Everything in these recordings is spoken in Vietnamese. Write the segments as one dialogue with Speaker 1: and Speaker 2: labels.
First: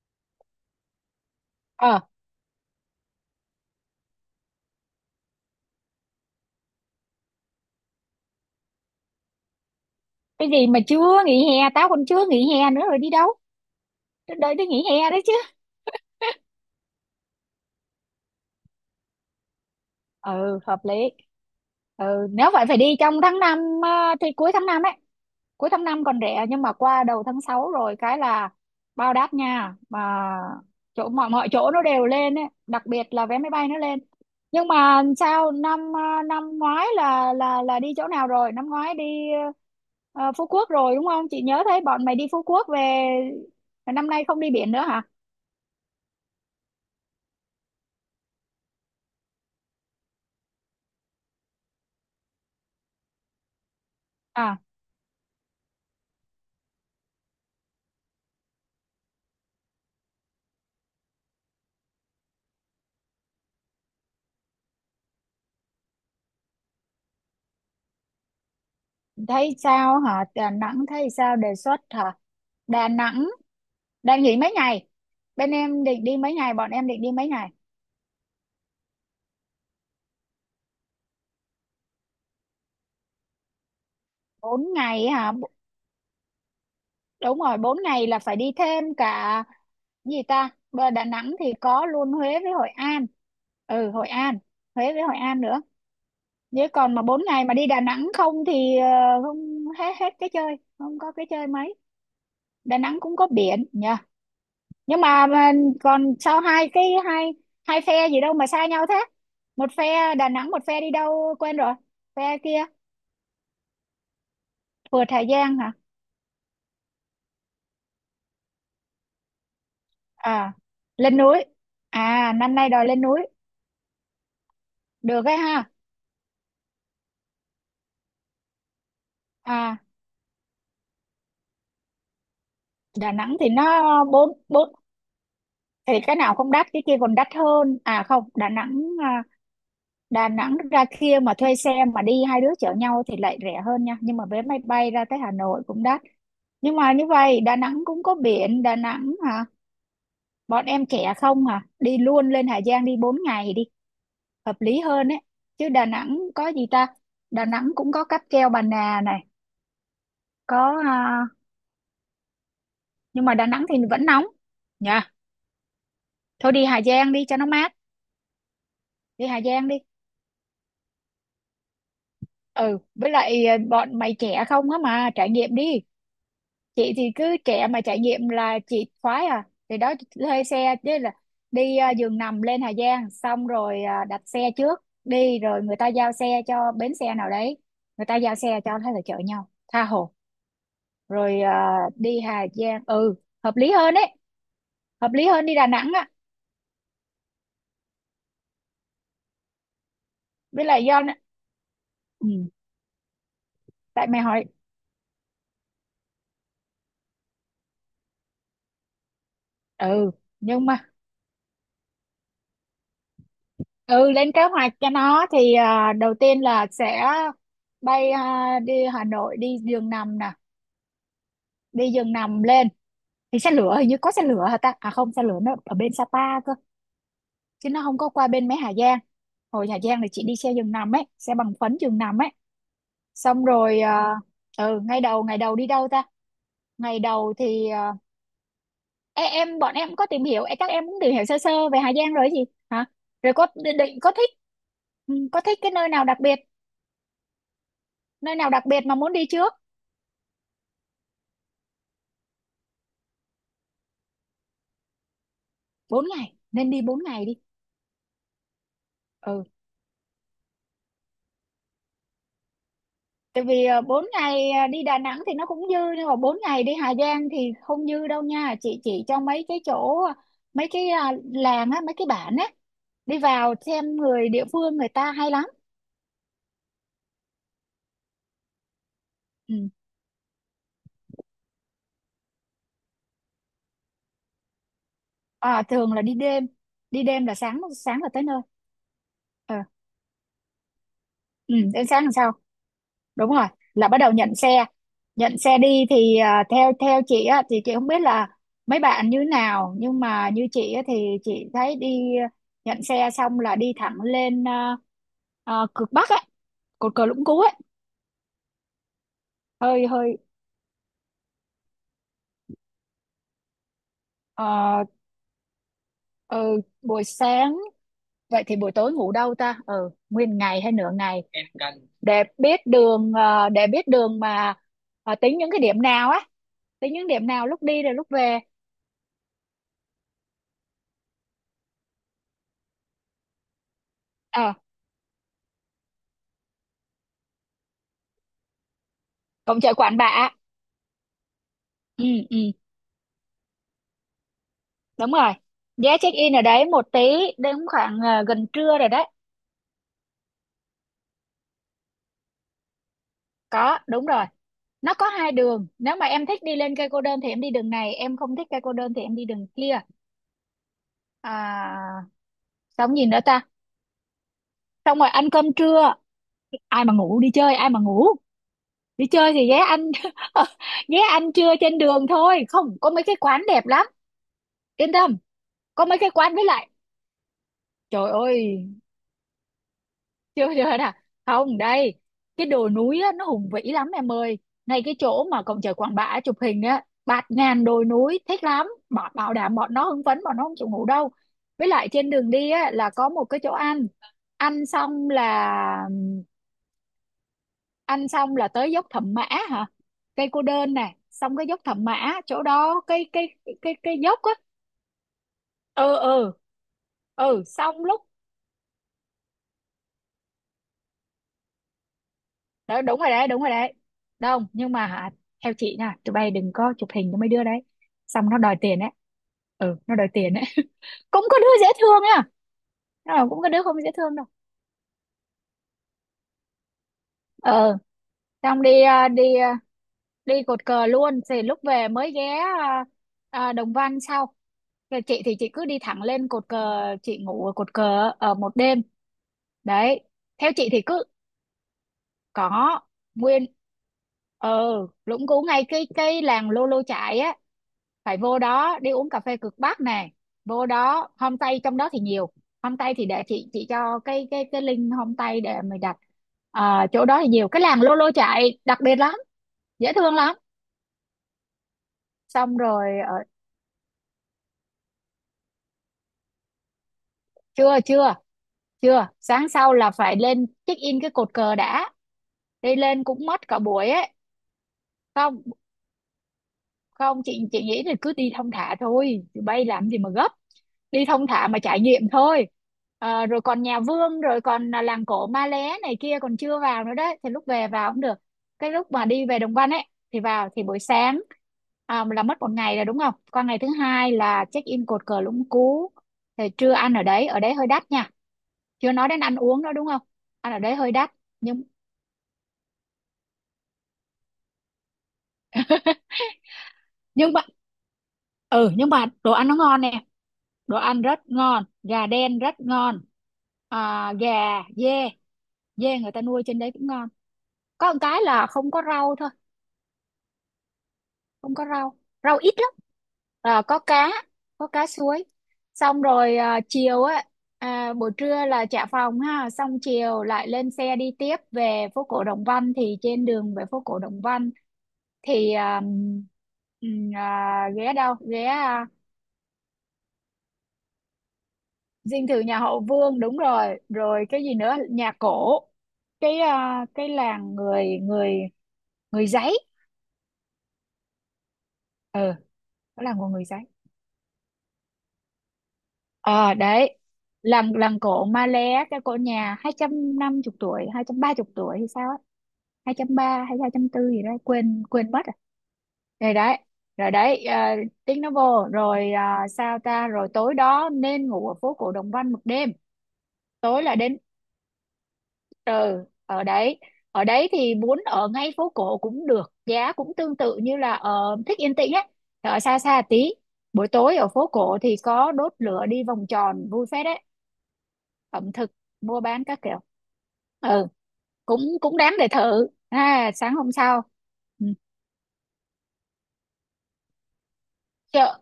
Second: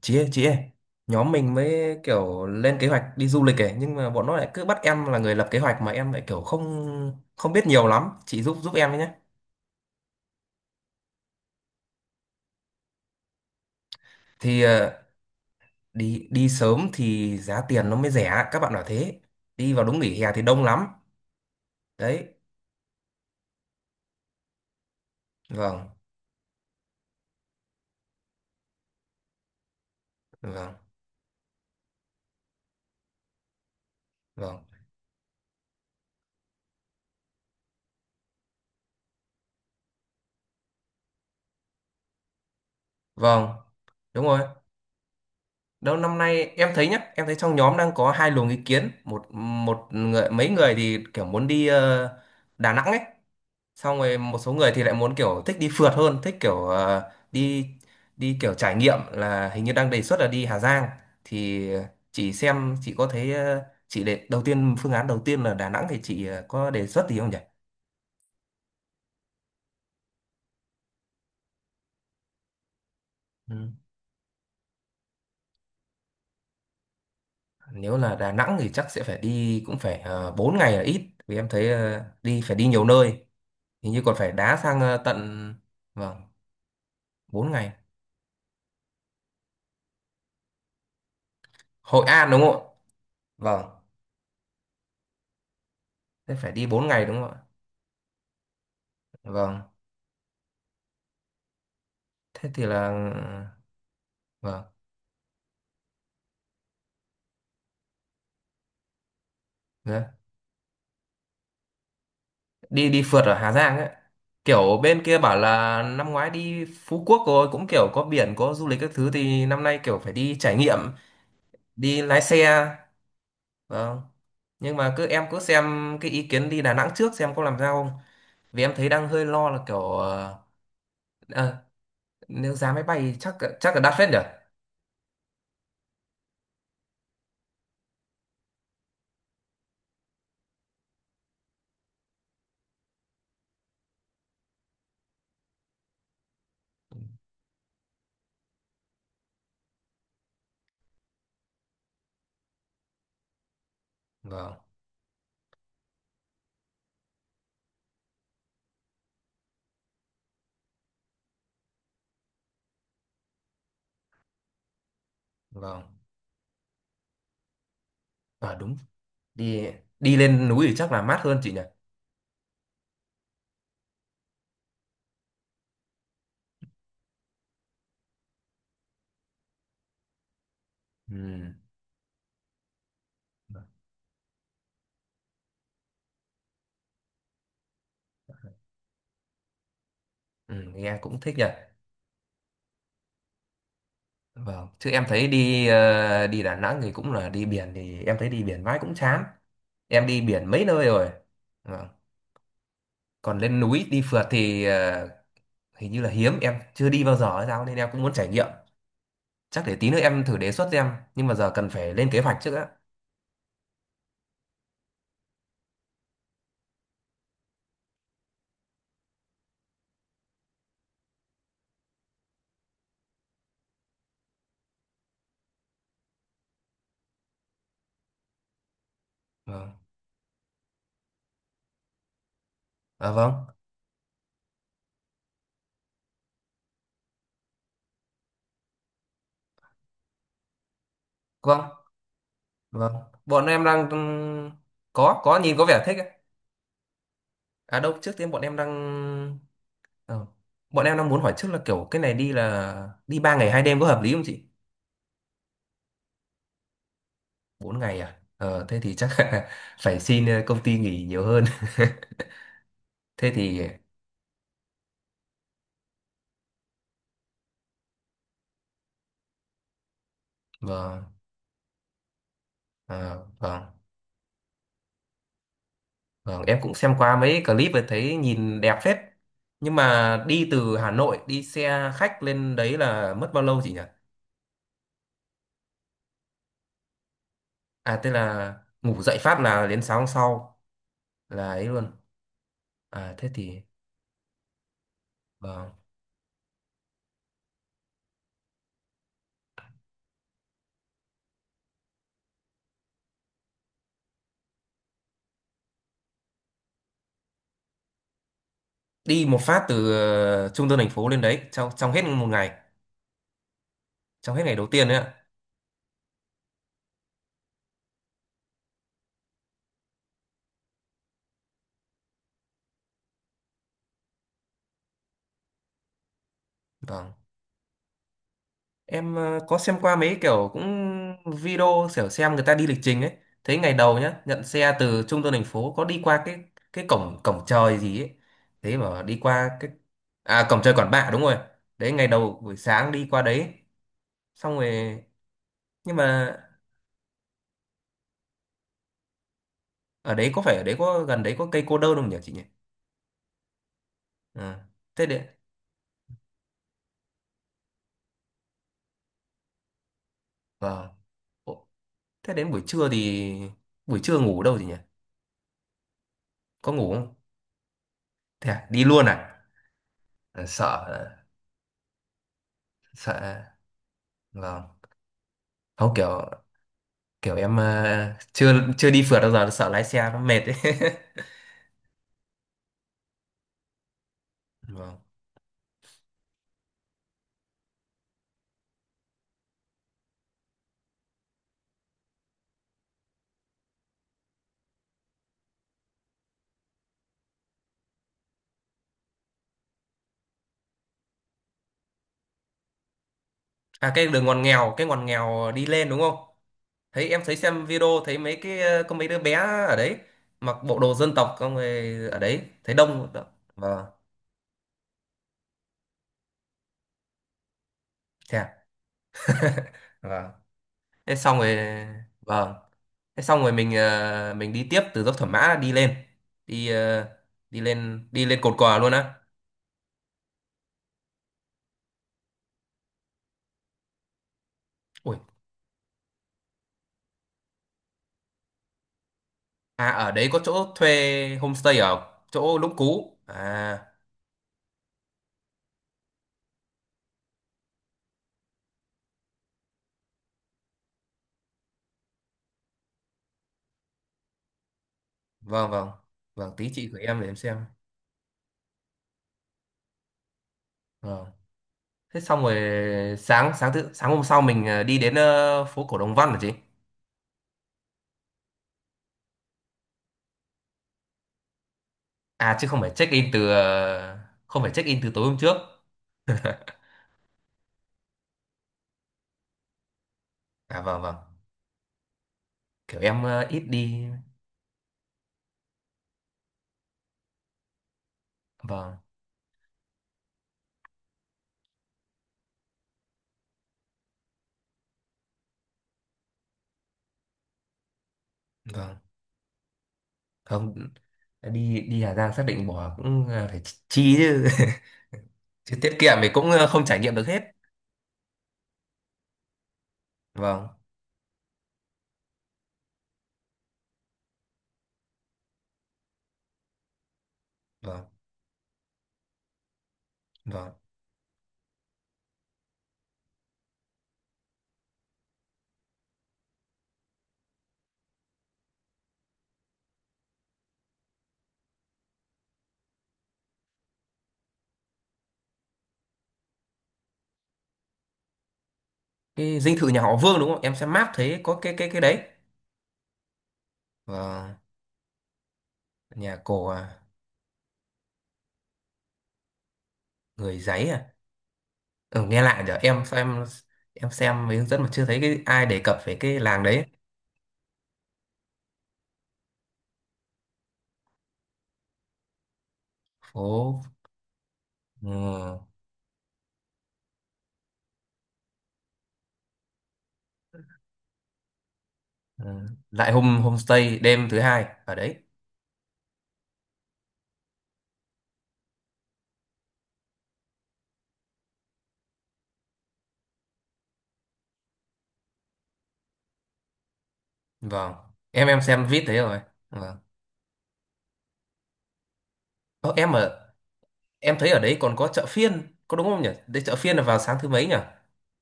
Speaker 1: Chị ơi, chị ơi, nhóm mình mới
Speaker 2: ờ
Speaker 1: kiểu lên kế hoạch đi du lịch ấy, nhưng mà bọn nó lại cứ bắt em là người lập kế hoạch mà em lại kiểu không không biết nhiều lắm, chị giúp giúp em với nhé.
Speaker 2: cái gì mà chưa nghỉ hè, tao còn chưa nghỉ hè nữa rồi đi đâu? Tao đợi
Speaker 1: Thì
Speaker 2: tới nghỉ hè đấy chứ.
Speaker 1: đi đi sớm thì giá tiền nó mới rẻ, các bạn bảo thế. Đi vào đúng nghỉ hè thì
Speaker 2: Ừ,
Speaker 1: đông
Speaker 2: hợp
Speaker 1: lắm.
Speaker 2: lý. Ừ,
Speaker 1: Đấy.
Speaker 2: nếu vậy phải đi trong tháng năm. Thì cuối tháng năm ấy. Cuối tháng
Speaker 1: Vâng.
Speaker 2: năm còn rẻ, nhưng mà qua đầu tháng 6 rồi cái là bao đắt nha. Mà
Speaker 1: Vâng.
Speaker 2: chỗ mọi mọi chỗ nó đều lên ấy, đặc biệt là vé máy bay nó lên.
Speaker 1: Vâng.
Speaker 2: Nhưng mà sao năm năm ngoái là đi chỗ nào rồi? Năm ngoái đi ờ, Phú Quốc rồi đúng không? Chị nhớ thấy bọn mày đi Phú Quốc về.
Speaker 1: Vâng.
Speaker 2: Năm
Speaker 1: Đúng
Speaker 2: nay
Speaker 1: rồi.
Speaker 2: không đi biển nữa hả?
Speaker 1: Đâu, năm nay em thấy nhá, em thấy trong nhóm đang có hai luồng ý kiến. Một một người, mấy người thì kiểu muốn đi Đà Nẵng ấy. Xong rồi một số
Speaker 2: À,
Speaker 1: người thì lại muốn kiểu thích đi phượt hơn, thích kiểu đi đi kiểu trải nghiệm, là hình như đang đề xuất là đi Hà Giang. Thì chị xem, chị có thấy chị để đầu tiên, phương án đầu tiên là Đà Nẵng thì chị có đề xuất gì không nhỉ?
Speaker 2: thấy sao hả? Đà Nẵng thấy sao, đề xuất hả? Đà Nẵng
Speaker 1: Ừ.
Speaker 2: đang nghỉ mấy ngày? Bên em định đi mấy ngày? Bọn em định đi mấy ngày?
Speaker 1: Nếu là Đà Nẵng thì chắc sẽ phải đi, cũng phải 4 ngày là ít. Vì em thấy đi phải đi nhiều nơi, hình như còn phải đá
Speaker 2: Bốn
Speaker 1: sang
Speaker 2: ngày hả?
Speaker 1: tận. Vâng.
Speaker 2: Đúng
Speaker 1: 4
Speaker 2: rồi,
Speaker 1: ngày.
Speaker 2: bốn ngày là phải đi thêm cả gì ta? Bờ Đà Nẵng thì có
Speaker 1: Hội
Speaker 2: luôn
Speaker 1: An
Speaker 2: Huế
Speaker 1: đúng
Speaker 2: với
Speaker 1: không ạ?
Speaker 2: Hội An.
Speaker 1: Vâng.
Speaker 2: Ừ, Hội An, Huế với Hội An nữa.
Speaker 1: Thế phải đi
Speaker 2: Nếu
Speaker 1: 4
Speaker 2: còn mà
Speaker 1: ngày đúng
Speaker 2: bốn
Speaker 1: không ạ?
Speaker 2: ngày mà đi Đà Nẵng không thì không
Speaker 1: Vâng.
Speaker 2: hết hết cái chơi, không có cái chơi mấy.
Speaker 1: Thế thì
Speaker 2: Đà Nẵng
Speaker 1: là
Speaker 2: cũng có biển nhỉ?
Speaker 1: ờ, vâng.
Speaker 2: Nhưng mà, còn sao hai cái hai hai phe gì đâu mà xa nhau thế? Một
Speaker 1: Dạ.
Speaker 2: phe Đà Nẵng, một phe đi đâu quên rồi, phe kia.
Speaker 1: đi đi phượt ở Hà Giang ấy. Kiểu bên
Speaker 2: Phượt
Speaker 1: kia
Speaker 2: Hà
Speaker 1: bảo
Speaker 2: Giang hả?
Speaker 1: là năm ngoái đi Phú Quốc rồi, cũng kiểu có biển có du lịch các thứ, thì năm nay kiểu phải đi
Speaker 2: À,
Speaker 1: trải nghiệm,
Speaker 2: lên núi.
Speaker 1: đi lái
Speaker 2: À năm
Speaker 1: xe.
Speaker 2: nay đòi lên núi.
Speaker 1: Vâng. Nhưng mà cứ em
Speaker 2: Được ấy
Speaker 1: cứ
Speaker 2: ha.
Speaker 1: xem cái ý kiến đi Đà Nẵng trước xem có làm sao không. Vì em thấy đang hơi lo là kiểu
Speaker 2: À
Speaker 1: ờ, nếu giá máy
Speaker 2: Đà
Speaker 1: bay chắc,
Speaker 2: Nẵng thì
Speaker 1: chắc là đắt
Speaker 2: nó
Speaker 1: phết nhỉ.
Speaker 2: bốn bốn. Thì cái nào không đắt cái kia còn đắt hơn. À không Đà Nẵng Đà Nẵng ra kia mà thuê xe mà đi, hai đứa chở nhau thì lại rẻ hơn nha, nhưng mà vé máy bay ra tới Hà Nội cũng đắt. Nhưng mà như vậy Đà Nẵng cũng có biển, Đà Nẵng hả. Bọn em trẻ không à, đi luôn lên Hà Giang đi 4 ngày đi,
Speaker 1: Vâng.
Speaker 2: hợp lý hơn ấy. Chứ Đà Nẵng có gì ta? Đà Nẵng cũng có cáp treo Bà Nà này, có nhưng mà Đà Nẵng thì vẫn nóng nha.
Speaker 1: Vâng.
Speaker 2: Thôi đi Hà Giang đi cho nó mát.
Speaker 1: À đúng.
Speaker 2: Đi Hà
Speaker 1: đi
Speaker 2: Giang đi.
Speaker 1: đi lên núi thì chắc là mát hơn chị nhỉ.
Speaker 2: Ừ, với lại bọn mày trẻ không á, mà trải nghiệm đi. Chị thì cứ trẻ mà trải nghiệm là chị khoái. À thì đó, thuê xe chứ là
Speaker 1: Ừ.
Speaker 2: đi giường nằm lên Hà Giang, xong rồi đặt xe trước đi, rồi người ta giao xe cho bến xe nào đấy, người ta giao xe cho, thế là chở nhau tha hồ.
Speaker 1: Ừ, nghe cũng thích
Speaker 2: Rồi
Speaker 1: nhỉ.
Speaker 2: đi Hà Giang, ừ, hợp lý hơn đấy,
Speaker 1: Vâng, chứ em
Speaker 2: hợp lý
Speaker 1: thấy
Speaker 2: hơn đi
Speaker 1: đi
Speaker 2: Đà Nẵng á.
Speaker 1: đi Đà Nẵng thì cũng là đi biển, thì em thấy đi biển mãi cũng chán. Em đi biển
Speaker 2: Với
Speaker 1: mấy
Speaker 2: lại
Speaker 1: nơi
Speaker 2: do
Speaker 1: rồi. Vâng.
Speaker 2: ừ,
Speaker 1: Còn lên núi đi
Speaker 2: tại mày
Speaker 1: phượt
Speaker 2: hỏi.
Speaker 1: thì hình như là hiếm, em chưa đi bao giờ hay sao nên em cũng muốn trải nghiệm. Chắc để tí nữa
Speaker 2: Ừ
Speaker 1: em thử đề
Speaker 2: nhưng
Speaker 1: xuất xem,
Speaker 2: mà
Speaker 1: nhưng mà giờ cần phải lên kế hoạch trước á.
Speaker 2: ừ lên kế hoạch cho nó thì đầu tiên là sẽ bay đi Hà Nội, đi giường nằm nè, đi giường nằm lên. Thì xe lửa hình như có xe lửa hả ta? À không, xe lửa nó ở bên Sapa cơ, chứ nó không có qua bên mấy Hà Giang. Hồi
Speaker 1: Vâng.
Speaker 2: Hà Giang thì chị đi xe giường nằm ấy, xe bằng phấn giường nằm ấy.
Speaker 1: À
Speaker 2: Xong
Speaker 1: vâng,
Speaker 2: rồi ừ, ngày đầu đi đâu ta? Ngày đầu thì bọn em có tìm hiểu, các em cũng tìm hiểu sơ sơ
Speaker 1: vâng,
Speaker 2: về Hà Giang rồi gì hả?
Speaker 1: vâng.
Speaker 2: Rồi
Speaker 1: Bọn
Speaker 2: có
Speaker 1: em
Speaker 2: định
Speaker 1: đang ừ,
Speaker 2: định- có thích, ừ,
Speaker 1: có
Speaker 2: có
Speaker 1: nhìn,
Speaker 2: thích
Speaker 1: có
Speaker 2: cái
Speaker 1: vẻ
Speaker 2: nơi
Speaker 1: thích
Speaker 2: nào
Speaker 1: ấy.
Speaker 2: đặc biệt,
Speaker 1: À đâu, trước tiên
Speaker 2: nơi
Speaker 1: bọn
Speaker 2: nào
Speaker 1: em
Speaker 2: đặc biệt mà muốn đi
Speaker 1: đang,
Speaker 2: trước.
Speaker 1: ờ, muốn hỏi trước là kiểu cái này đi là đi 3 ngày 2 đêm có hợp lý không chị?
Speaker 2: Bốn ngày, nên đi bốn ngày đi.
Speaker 1: 4 ngày à? Ờ, thế thì chắc
Speaker 2: Ừ
Speaker 1: là phải xin công ty nghỉ nhiều hơn. Thế
Speaker 2: tại
Speaker 1: thì
Speaker 2: vì bốn ngày đi Đà Nẵng thì nó cũng dư, nhưng mà bốn ngày đi Hà Giang thì không dư đâu nha. Chị chỉ cho mấy cái chỗ, mấy cái
Speaker 1: vâng,
Speaker 2: làng á, mấy cái bản á, đi
Speaker 1: ờ,
Speaker 2: vào
Speaker 1: vâng,
Speaker 2: xem người địa phương, người ta hay lắm.
Speaker 1: vâng, em cũng xem qua mấy clip và thấy nhìn đẹp phết.
Speaker 2: Ừ.
Speaker 1: Nhưng mà đi từ Hà Nội đi xe khách lên đấy là mất bao lâu chị nhỉ?
Speaker 2: À, thường là đi đêm, đi đêm là sáng
Speaker 1: À
Speaker 2: sáng là
Speaker 1: tức
Speaker 2: tới nơi.
Speaker 1: là ngủ dậy phát
Speaker 2: Ờ.
Speaker 1: là đến sáng hôm sau là
Speaker 2: Ừ,
Speaker 1: ấy
Speaker 2: đến
Speaker 1: luôn.
Speaker 2: sáng làm sao,
Speaker 1: À thế
Speaker 2: đúng rồi,
Speaker 1: thì
Speaker 2: là bắt đầu nhận xe. Nhận xe
Speaker 1: vâng.
Speaker 2: đi thì theo theo chị á thì chị không biết là mấy bạn như nào, nhưng mà như chị á, thì chị thấy đi nhận xe xong là đi thẳng lên cực Bắc á, cột cờ Lũng Cú ấy.
Speaker 1: Đi một phát
Speaker 2: Hơi
Speaker 1: từ
Speaker 2: hơi
Speaker 1: trung tâm thành phố lên đấy trong trong hết một ngày, trong hết ngày đầu
Speaker 2: ờ,
Speaker 1: tiên đấy ạ.
Speaker 2: ờ, Buổi sáng, vậy thì buổi tối ngủ đâu ta? Ừ, nguyên ngày hay nửa ngày, để biết đường để biết đường mà tính những cái điểm nào á, tính những
Speaker 1: Vâng.
Speaker 2: điểm nào lúc đi rồi lúc về.
Speaker 1: Em có xem qua mấy kiểu cũng video, kiểu xem người ta đi lịch trình ấy. Thấy ngày đầu nhá, nhận
Speaker 2: Ờ.
Speaker 1: xe từ trung tâm thành phố có đi qua cái cổng cổng trời gì ấy. Thế mà đi qua
Speaker 2: Cổng
Speaker 1: cái,
Speaker 2: chợ Quản Bạ.
Speaker 1: à cổng trời Quản Bạ đúng rồi. Đấy
Speaker 2: Ừ.
Speaker 1: ngày
Speaker 2: Ừ.
Speaker 1: đầu buổi sáng đi qua đấy. Xong rồi
Speaker 2: Đúng rồi,
Speaker 1: nhưng
Speaker 2: giá check in
Speaker 1: mà
Speaker 2: ở đấy một tí, đến khoảng gần trưa rồi đấy.
Speaker 1: ở đấy, có phải ở đấy có gần đấy có cây cô đơn không nhỉ chị nhỉ?
Speaker 2: Có, đúng rồi,
Speaker 1: Ờ.
Speaker 2: nó có
Speaker 1: Thế đến,
Speaker 2: hai đường, nếu mà em thích đi lên cây cô đơn thì em đi đường này, em không thích cây cô đơn thì em đi đường kia.
Speaker 1: vâng.
Speaker 2: À,
Speaker 1: Ồ, thế đến buổi trưa
Speaker 2: xong gì nữa
Speaker 1: thì
Speaker 2: ta?
Speaker 1: buổi trưa ngủ đâu chị nhỉ?
Speaker 2: Xong rồi ăn cơm trưa.
Speaker 1: Có
Speaker 2: Ai
Speaker 1: ngủ
Speaker 2: mà
Speaker 1: không?
Speaker 2: ngủ, đi chơi ai mà ngủ.
Speaker 1: Thế à, đi luôn
Speaker 2: Đi chơi
Speaker 1: à?
Speaker 2: thì ghé ăn.
Speaker 1: Ờ,
Speaker 2: Ghé ăn trưa trên đường thôi, không có mấy
Speaker 1: Sợ
Speaker 2: cái quán
Speaker 1: ờ,
Speaker 2: đẹp lắm,
Speaker 1: vâng.
Speaker 2: yên tâm, có
Speaker 1: Không
Speaker 2: mấy cái
Speaker 1: kiểu,
Speaker 2: quán. Với lại,
Speaker 1: kiểu em
Speaker 2: trời
Speaker 1: à,
Speaker 2: ơi,
Speaker 1: chưa chưa đi phượt bao giờ sợ lái xe nó mệt
Speaker 2: chưa
Speaker 1: ấy.
Speaker 2: chưa nè, không đây. Cái đồi núi á, nó hùng vĩ lắm em ơi. Ngay cái
Speaker 1: Vâng.
Speaker 2: chỗ mà cổng trời Quản Bạ chụp hình á, bạt ngàn đồi núi thích lắm, bảo, bảo đảm bọn nó hưng phấn, bọn nó không chịu ngủ đâu. Với lại trên đường đi á là có một cái chỗ ăn. ăn xong là Ăn xong là tới dốc Thẩm Mã hả. Cây cô đơn nè, xong cái dốc Thẩm Mã. Chỗ đó
Speaker 1: À
Speaker 2: cái
Speaker 1: cái
Speaker 2: dốc
Speaker 1: đường
Speaker 2: á.
Speaker 1: ngoằn nghèo, cái ngoằn nghèo đi lên
Speaker 2: Ừ
Speaker 1: đúng không?
Speaker 2: ừ.
Speaker 1: Thấy em thấy
Speaker 2: Ừ
Speaker 1: xem
Speaker 2: xong
Speaker 1: video
Speaker 2: lúc
Speaker 1: thấy mấy cái có mấy đứa bé ở đấy mặc bộ đồ dân tộc, con người ở đấy thấy
Speaker 2: đó, đúng rồi
Speaker 1: đông.
Speaker 2: đấy, đúng rồi đấy.
Speaker 1: Vâng.
Speaker 2: Đúng, nhưng mà hả, theo chị nha, tụi bay đừng có chụp hình cho mấy đứa đấy, xong
Speaker 1: Thế
Speaker 2: nó
Speaker 1: à?
Speaker 2: đòi tiền đấy. Ừ nó đòi
Speaker 1: Vâng.
Speaker 2: tiền đấy.
Speaker 1: Thế
Speaker 2: Cũng
Speaker 1: xong
Speaker 2: có
Speaker 1: rồi,
Speaker 2: đứa dễ thương nha.
Speaker 1: vâng. Thế
Speaker 2: Ờ,
Speaker 1: xong
Speaker 2: cũng có
Speaker 1: rồi
Speaker 2: đứa
Speaker 1: mình
Speaker 2: không dễ thương đâu.
Speaker 1: ờ, mình đi tiếp từ dốc Thẩm Mã đi lên. Đi ờ, đi
Speaker 2: Ờ
Speaker 1: lên đi lên cột
Speaker 2: xong
Speaker 1: cờ
Speaker 2: đi
Speaker 1: luôn á.
Speaker 2: đi cột cờ luôn thì lúc về mới ghé Đồng Văn sau. Rồi
Speaker 1: Ui,
Speaker 2: chị thì chị cứ đi thẳng lên cột cờ, chị ngủ ở cột cờ ở một đêm
Speaker 1: à
Speaker 2: đấy.
Speaker 1: ở đấy có
Speaker 2: Theo chị
Speaker 1: chỗ
Speaker 2: thì cứ
Speaker 1: thuê homestay ở chỗ Lũng
Speaker 2: có
Speaker 1: Cú.
Speaker 2: nguyên
Speaker 1: À
Speaker 2: ờ, Lũng Cú, ngay cái làng Lô Lô Chại á, phải vô đó đi uống cà phê cực Bắc nè, vô đó homestay trong đó thì nhiều. Homestay thì để chị cho cái link homestay để
Speaker 1: vâng,
Speaker 2: mày
Speaker 1: vâng,
Speaker 2: đặt.
Speaker 1: vâng, tí
Speaker 2: À,
Speaker 1: chị gửi
Speaker 2: chỗ
Speaker 1: em
Speaker 2: đó
Speaker 1: để
Speaker 2: thì
Speaker 1: em
Speaker 2: nhiều,
Speaker 1: xem.
Speaker 2: cái làng Lô Lô Chại đặc biệt lắm, dễ thương lắm.
Speaker 1: Vâng, thế xong rồi
Speaker 2: Xong rồi
Speaker 1: sáng sáng thứ sáng hôm sau mình đi đến phố cổ Đồng Văn hả chị?
Speaker 2: chưa chưa chưa, sáng sau là phải lên check in cái cột cờ đã,
Speaker 1: À chứ
Speaker 2: đi
Speaker 1: không phải
Speaker 2: lên
Speaker 1: check in
Speaker 2: cũng
Speaker 1: từ
Speaker 2: mất cả buổi ấy.
Speaker 1: không phải check in từ tối hôm
Speaker 2: Không
Speaker 1: trước
Speaker 2: không, chị chị nghĩ là cứ đi thong thả thôi, bay làm gì mà gấp,
Speaker 1: à? Vâng.
Speaker 2: đi
Speaker 1: Vâng.
Speaker 2: thong thả mà trải nghiệm thôi.
Speaker 1: Kiểu em
Speaker 2: Ờ, rồi
Speaker 1: ít
Speaker 2: còn nhà
Speaker 1: đi.
Speaker 2: Vương, rồi còn là làng cổ Ma Lé này kia còn chưa vào nữa đấy, thì lúc về vào cũng được, cái lúc
Speaker 1: Vâng.
Speaker 2: mà đi về Đồng Văn ấy thì vào thì buổi sáng. À, là mất một ngày rồi đúng không, qua ngày thứ hai là check in cột cờ Lũng Cú, thì trưa ăn ở đấy, ở đấy hơi đắt nha. Chưa
Speaker 1: Vâng.
Speaker 2: nói đến ăn uống nữa đúng không, ăn ở
Speaker 1: Không,
Speaker 2: đấy hơi đắt. nhưng
Speaker 1: đi, đi Hà Giang xác định bỏ cũng phải chi chứ. Chứ tiết kiệm thì cũng không trải nghiệm được
Speaker 2: nhưng
Speaker 1: hết.
Speaker 2: mà ừ, nhưng mà đồ ăn nó ngon nè,
Speaker 1: Vâng.
Speaker 2: đồ ăn rất ngon, gà đen rất ngon. À, dê, dê người ta nuôi trên đấy cũng ngon. Có một
Speaker 1: Vâng.
Speaker 2: cái là không có rau thôi,
Speaker 1: Vâng,
Speaker 2: không có rau, rau ít lắm. À, có cá, có cá suối. Xong rồi chiều á, buổi trưa là trả phòng ha, xong chiều lại lên xe đi tiếp về phố cổ Đồng Văn, thì trên đường về phố cổ Đồng Văn thì ghé đâu ghé
Speaker 1: cái dinh thự nhà họ Vương đúng không, em xem map thấy có cái đấy.
Speaker 2: dinh thự nhà họ Vương, đúng rồi. Rồi cái
Speaker 1: Vâng.
Speaker 2: gì nữa, nhà cổ,
Speaker 1: Nhà
Speaker 2: cái
Speaker 1: cổ à?
Speaker 2: cái làng người người người giấy.
Speaker 1: Người giấy à? Ừ,
Speaker 2: Ừ,
Speaker 1: nghe lạ nhở,
Speaker 2: đó
Speaker 1: em
Speaker 2: là của
Speaker 1: xem,
Speaker 2: người giấy.
Speaker 1: em xem mấy hướng dẫn mà chưa thấy cái ai đề cập về cái
Speaker 2: Ờ
Speaker 1: làng đấy.
Speaker 2: đấy, làng làng cổ Malé, cái cổ nhà 250 tuổi, 230 tuổi hay sao á, hai trăm ba hay
Speaker 1: Phố.
Speaker 2: 204 gì đó, quên quên mất rồi.
Speaker 1: Ừ.
Speaker 2: Rồi đấy, rồi đấy, tiếng nó vô rồi, à sao ta, rồi tối đó nên ngủ ở phố cổ Đồng Văn một
Speaker 1: Ừ.
Speaker 2: đêm.
Speaker 1: Lại hôm
Speaker 2: Tối là
Speaker 1: homestay
Speaker 2: đến,
Speaker 1: đêm thứ hai ở đấy.
Speaker 2: ừ ở đấy, ở đấy thì muốn ở ngay phố cổ cũng được, giá cũng tương tự, như là ở thích yên tĩnh á, ở xa xa tí. Buổi tối ở phố cổ thì có đốt lửa đi vòng tròn vui phết đấy,
Speaker 1: Vâng, em
Speaker 2: ẩm
Speaker 1: em
Speaker 2: thực
Speaker 1: xem vít thấy
Speaker 2: mua
Speaker 1: rồi.
Speaker 2: bán các kiểu.
Speaker 1: Vâng.
Speaker 2: Ừ, cũng cũng đáng để thử.
Speaker 1: Ơ, em
Speaker 2: À
Speaker 1: ở,
Speaker 2: sáng hôm sau.
Speaker 1: em thấy ở
Speaker 2: Ừ.
Speaker 1: đấy còn có chợ phiên có đúng không nhỉ, đấy chợ phiên là vào sáng thứ mấy nhỉ?
Speaker 2: chợ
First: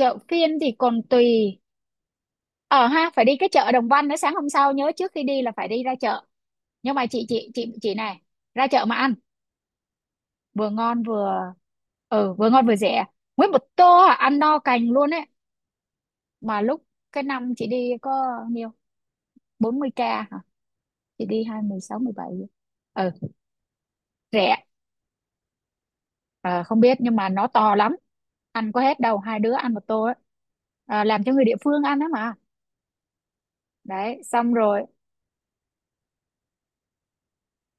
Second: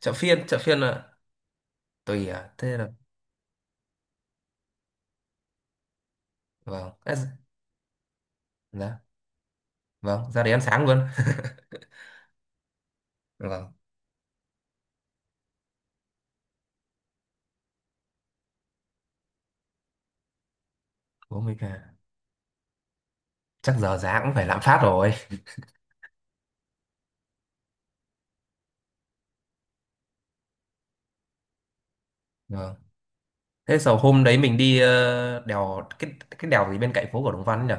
Speaker 1: Chợ phiên,
Speaker 2: phiên
Speaker 1: chợ
Speaker 2: thì
Speaker 1: phiên
Speaker 2: còn
Speaker 1: là
Speaker 2: tùy.
Speaker 1: tùy à, thế
Speaker 2: Ờ
Speaker 1: là
Speaker 2: Ha, phải đi cái chợ Đồng Văn nữa. Sáng hôm sau nhớ trước khi đi là phải đi ra chợ.
Speaker 1: vâng.
Speaker 2: Nhưng mà
Speaker 1: Ê,
Speaker 2: chị này, ra chợ mà
Speaker 1: dạ,
Speaker 2: ăn
Speaker 1: vâng ra đấy ăn
Speaker 2: vừa
Speaker 1: sáng luôn.
Speaker 2: ngon vừa vừa ngon vừa rẻ. Nguyên một
Speaker 1: Vâng,
Speaker 2: tô, à, ăn no cành luôn ấy. Mà lúc Cái năm chị đi có nhiêu 40k hả? Chị
Speaker 1: bố
Speaker 2: đi
Speaker 1: mình
Speaker 2: hai mười
Speaker 1: à,
Speaker 2: sáu, mười bảy. Ừ,
Speaker 1: chắc giờ giá cũng phải lạm
Speaker 2: rẻ.
Speaker 1: phát rồi.
Speaker 2: Ờ, Không biết nhưng mà nó to lắm, ăn có hết đâu, hai đứa ăn một tô ấy. Làm cho người địa phương ăn đó mà.
Speaker 1: Vâng. Thế sau
Speaker 2: Đấy,
Speaker 1: hôm đấy
Speaker 2: xong
Speaker 1: mình đi
Speaker 2: rồi.
Speaker 1: đèo cái đèo gì bên cạnh phố của Đồng Văn nhỉ?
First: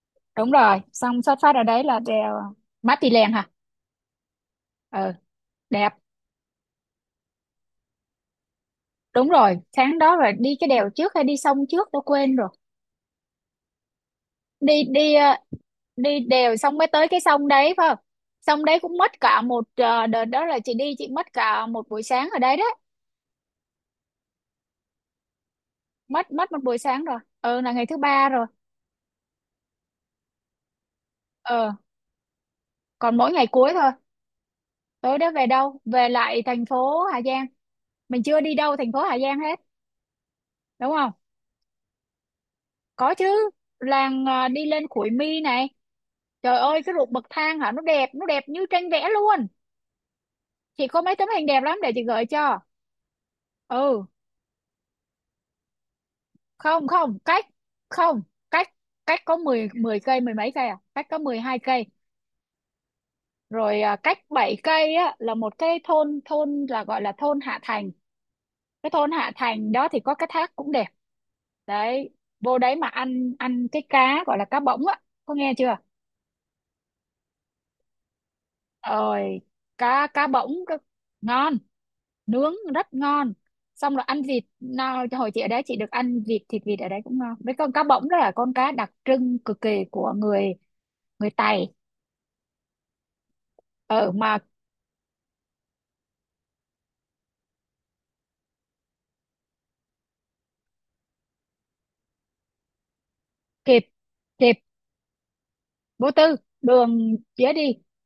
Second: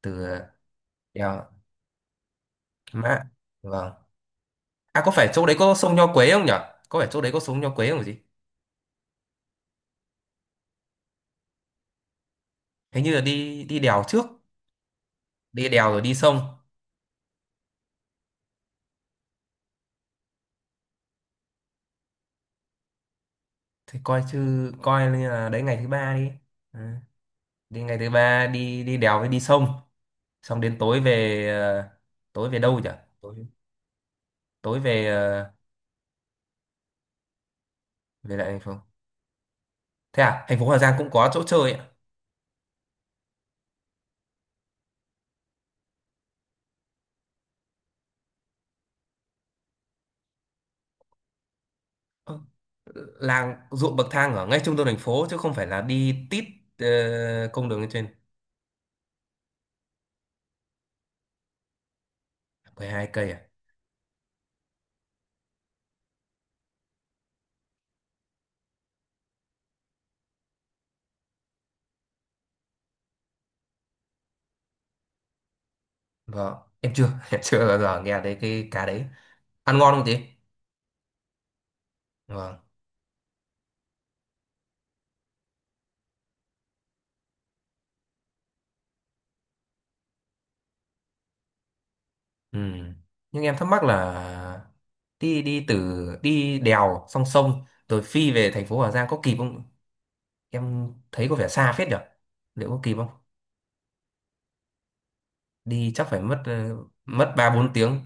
Speaker 1: Từ
Speaker 2: Đúng rồi, xong xuất
Speaker 1: đèo
Speaker 2: phát ở đấy là đèo Mã
Speaker 1: Kim
Speaker 2: Pì
Speaker 1: Mã.
Speaker 2: Lèng hả?
Speaker 1: Vâng. À có
Speaker 2: Ừ,
Speaker 1: phải chỗ đấy có
Speaker 2: đẹp.
Speaker 1: sông Nho Quế không nhỉ? Có phải chỗ đấy có sông Nho Quế không gì?
Speaker 2: Đúng rồi, sáng đó là đi cái đèo trước hay đi sông trước tôi quên rồi.
Speaker 1: Hình như là đi đi đèo trước,
Speaker 2: Đi đi ờ,
Speaker 1: đi đèo rồi đi
Speaker 2: Đi
Speaker 1: sông.
Speaker 2: đều xong mới tới cái sông đấy phải không? Sông đấy cũng mất cả một, đợt đó là chị đi, chị mất cả một buổi sáng ở đấy đấy.
Speaker 1: Thì coi chứ coi như là đấy ngày thứ ba đi.
Speaker 2: Mất mất một buổi
Speaker 1: Ừ.
Speaker 2: sáng rồi, ừ, là
Speaker 1: Đi
Speaker 2: ngày thứ
Speaker 1: ngày thứ
Speaker 2: ba rồi.
Speaker 1: ba đi đi đèo với đi sông, xong đến tối về
Speaker 2: ờ
Speaker 1: ờ, tối về đâu nhỉ?
Speaker 2: Còn mỗi
Speaker 1: Tối
Speaker 2: ngày cuối thôi.
Speaker 1: tối về
Speaker 2: Tối đó về
Speaker 1: ờ,
Speaker 2: đâu, về lại thành phố Hà Giang. Mình
Speaker 1: về
Speaker 2: chưa
Speaker 1: lại
Speaker 2: đi
Speaker 1: thành phố.
Speaker 2: đâu thành phố Hà Giang hết,
Speaker 1: Thế à, thành phố Hà
Speaker 2: đúng
Speaker 1: Giang cũng
Speaker 2: không?
Speaker 1: có chỗ chơi ạ.
Speaker 2: Có chứ. Làng, đi lên Khuổi Mi này, trời ơi, cái ruộng bậc thang hả, nó đẹp, nó đẹp như tranh vẽ luôn. Chị có mấy tấm hình đẹp lắm để chị gửi cho.
Speaker 1: Làng ruộng bậc
Speaker 2: Ừ,
Speaker 1: thang ở ngay trung tâm thành phố chứ không phải là đi tít
Speaker 2: không, không, cách
Speaker 1: ờ, công đường lên trên?
Speaker 2: không cách cách có 10 10 cây, mười mấy cây à, cách có 12 cây.
Speaker 1: 12 cây à?
Speaker 2: Rồi à, cách 7 cây á, là một cái thôn thôn là gọi là thôn Hạ Thành. Cái thôn Hạ Thành đó thì có cái thác cũng đẹp đấy. Vô đấy mà ăn, ăn cái cá gọi là cá bỗng á, có nghe chưa?
Speaker 1: Vâng, em chưa chưa bao giờ nghe thấy cái cá đấy.
Speaker 2: Ơi,
Speaker 1: Ăn ngon không
Speaker 2: cá
Speaker 1: chị?
Speaker 2: cá bỗng cá- ngon, nướng
Speaker 1: Vâng.
Speaker 2: rất ngon. Xong rồi ăn vịt nào, hồi chị ở đấy chị được ăn vịt, thịt vịt ở đấy cũng ngon, với con cá bỗng đó là con cá đặc trưng cực kỳ của người người Tày.
Speaker 1: Ừ. Nhưng em thắc mắc
Speaker 2: Ừ mà,
Speaker 1: là đi đi từ đi đèo sông rồi phi về thành phố Hà Giang có kịp không, em thấy có vẻ xa phết nhở, liệu có kịp không?
Speaker 2: kịp, kịp
Speaker 1: Đi chắc
Speaker 2: vô
Speaker 1: phải
Speaker 2: tư,
Speaker 1: mất ờ,
Speaker 2: đường
Speaker 1: mất ba
Speaker 2: dễ
Speaker 1: bốn
Speaker 2: đi.
Speaker 1: tiếng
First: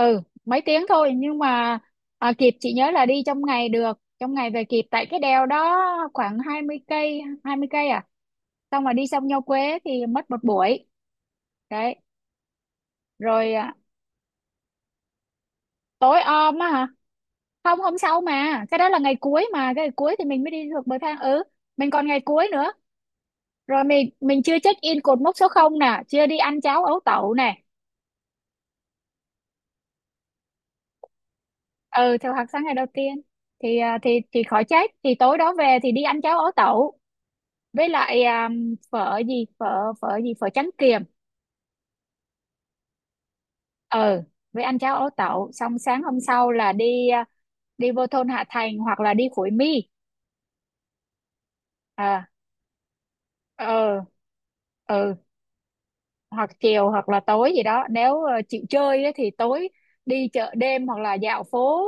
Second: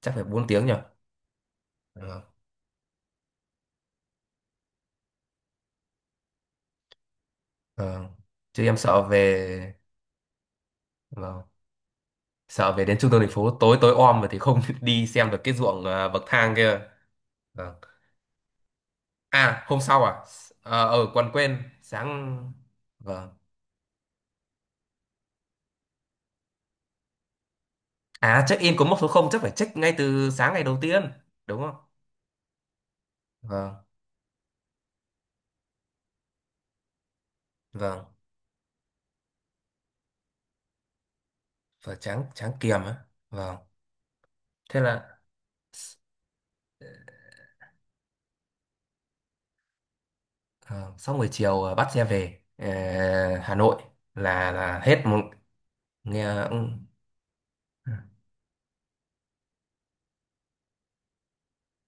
Speaker 1: chắc phải bốn
Speaker 2: mấy
Speaker 1: tiếng nhở.
Speaker 2: tiếng thôi, nhưng mà,
Speaker 1: Vâng.
Speaker 2: kịp. Chị nhớ là đi trong ngày được, trong ngày về kịp, tại cái đèo đó khoảng 20 cây, 20 cây à.
Speaker 1: Vâng. Chứ em
Speaker 2: Xong mà
Speaker 1: sợ
Speaker 2: đi xong Nho Quế
Speaker 1: về,
Speaker 2: thì mất một buổi,
Speaker 1: vâng,
Speaker 2: đấy.
Speaker 1: sợ về đến trung tâm thành phố
Speaker 2: Rồi à,
Speaker 1: tối tối om rồi thì không đi xem được cái ruộng, à
Speaker 2: tối
Speaker 1: bậc thang
Speaker 2: om á
Speaker 1: kia.
Speaker 2: hả?
Speaker 1: Vâng.
Speaker 2: Không, hôm sau, mà cái đó là ngày cuối,
Speaker 1: À
Speaker 2: mà
Speaker 1: hôm
Speaker 2: cái ngày
Speaker 1: sau
Speaker 2: cuối
Speaker 1: à.
Speaker 2: thì mình mới đi được
Speaker 1: Ờ,
Speaker 2: bậc
Speaker 1: ờ,
Speaker 2: thang,
Speaker 1: còn
Speaker 2: ừ.
Speaker 1: quên
Speaker 2: Mình còn ngày
Speaker 1: sáng.
Speaker 2: cuối nữa,
Speaker 1: Vâng.
Speaker 2: rồi mình chưa check in cột mốc số 0 nè, chưa đi ăn cháo ấu tẩu nè.
Speaker 1: À check in có mốc số không chắc phải check ngay từ sáng ngày đầu tiên đúng không?
Speaker 2: Ừ, theo hạt sáng ngày đầu tiên. thì
Speaker 1: Vâng.
Speaker 2: à, thì thì khỏi chết, thì tối đó về thì đi ăn cháo ấu tẩu. Với
Speaker 1: Vâng
Speaker 2: lại à, phở gì, phở phở gì, phở trắng kiềm.
Speaker 1: và tráng tráng kiềm á. Vâng.
Speaker 2: Ừ, với ăn
Speaker 1: Thế
Speaker 2: cháo ấu
Speaker 1: là
Speaker 2: tẩu xong sáng hôm sau là đi, đi vô thôn Hạ Thành hoặc là đi Khối Mi.
Speaker 1: ờ, sau buổi chiều, à bắt xe
Speaker 2: À,
Speaker 1: về Hà Nội,
Speaker 2: ừ
Speaker 1: là hết
Speaker 2: ừ,
Speaker 1: một, nghe.
Speaker 2: hoặc
Speaker 1: Ừ.
Speaker 2: chiều hoặc là tối gì đó, nếu chịu chơi ấy, thì tối đi chợ đêm hoặc là dạo phố,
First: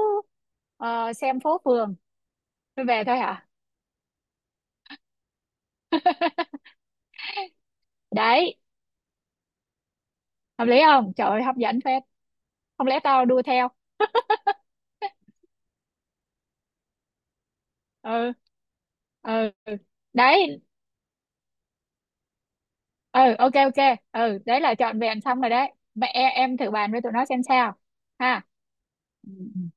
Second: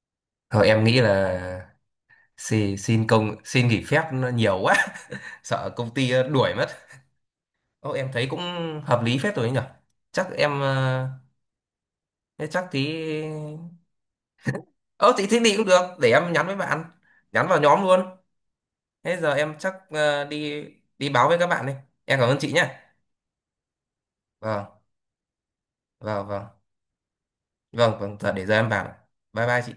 Speaker 1: Thôi em nghĩ
Speaker 2: xem phố
Speaker 1: là
Speaker 2: phường rồi về thôi hả?
Speaker 1: xin nghỉ phép nó nhiều quá. Sợ công ty đuổi mất. Ô, em thấy cũng
Speaker 2: Đấy,
Speaker 1: hợp lý phết rồi ấy nhở. Chắc em
Speaker 2: hợp lý không, trời ơi hấp dẫn phết.
Speaker 1: thế chắc tí.
Speaker 2: Không lẽ tao đua theo.
Speaker 1: Ờ thì thế đi cũng được. Để em nhắn với bạn. Nhắn vào nhóm luôn.
Speaker 2: Ừ
Speaker 1: Thế giờ
Speaker 2: ừ,
Speaker 1: em chắc
Speaker 2: đấy.
Speaker 1: đi đi báo với các bạn đi. Em cảm ơn chị nhé.
Speaker 2: Ừ, ok ok, ừ đấy là
Speaker 1: Vâng,
Speaker 2: trọn vẹn xong rồi đấy. Mẹ
Speaker 1: vâng, vâng.
Speaker 2: em thử bàn với tụi nó xem sao.
Speaker 1: Vâng, vâng, giờ
Speaker 2: Ha.
Speaker 1: để giờ em vào.
Speaker 2: Ừ.
Speaker 1: Bye bye chị.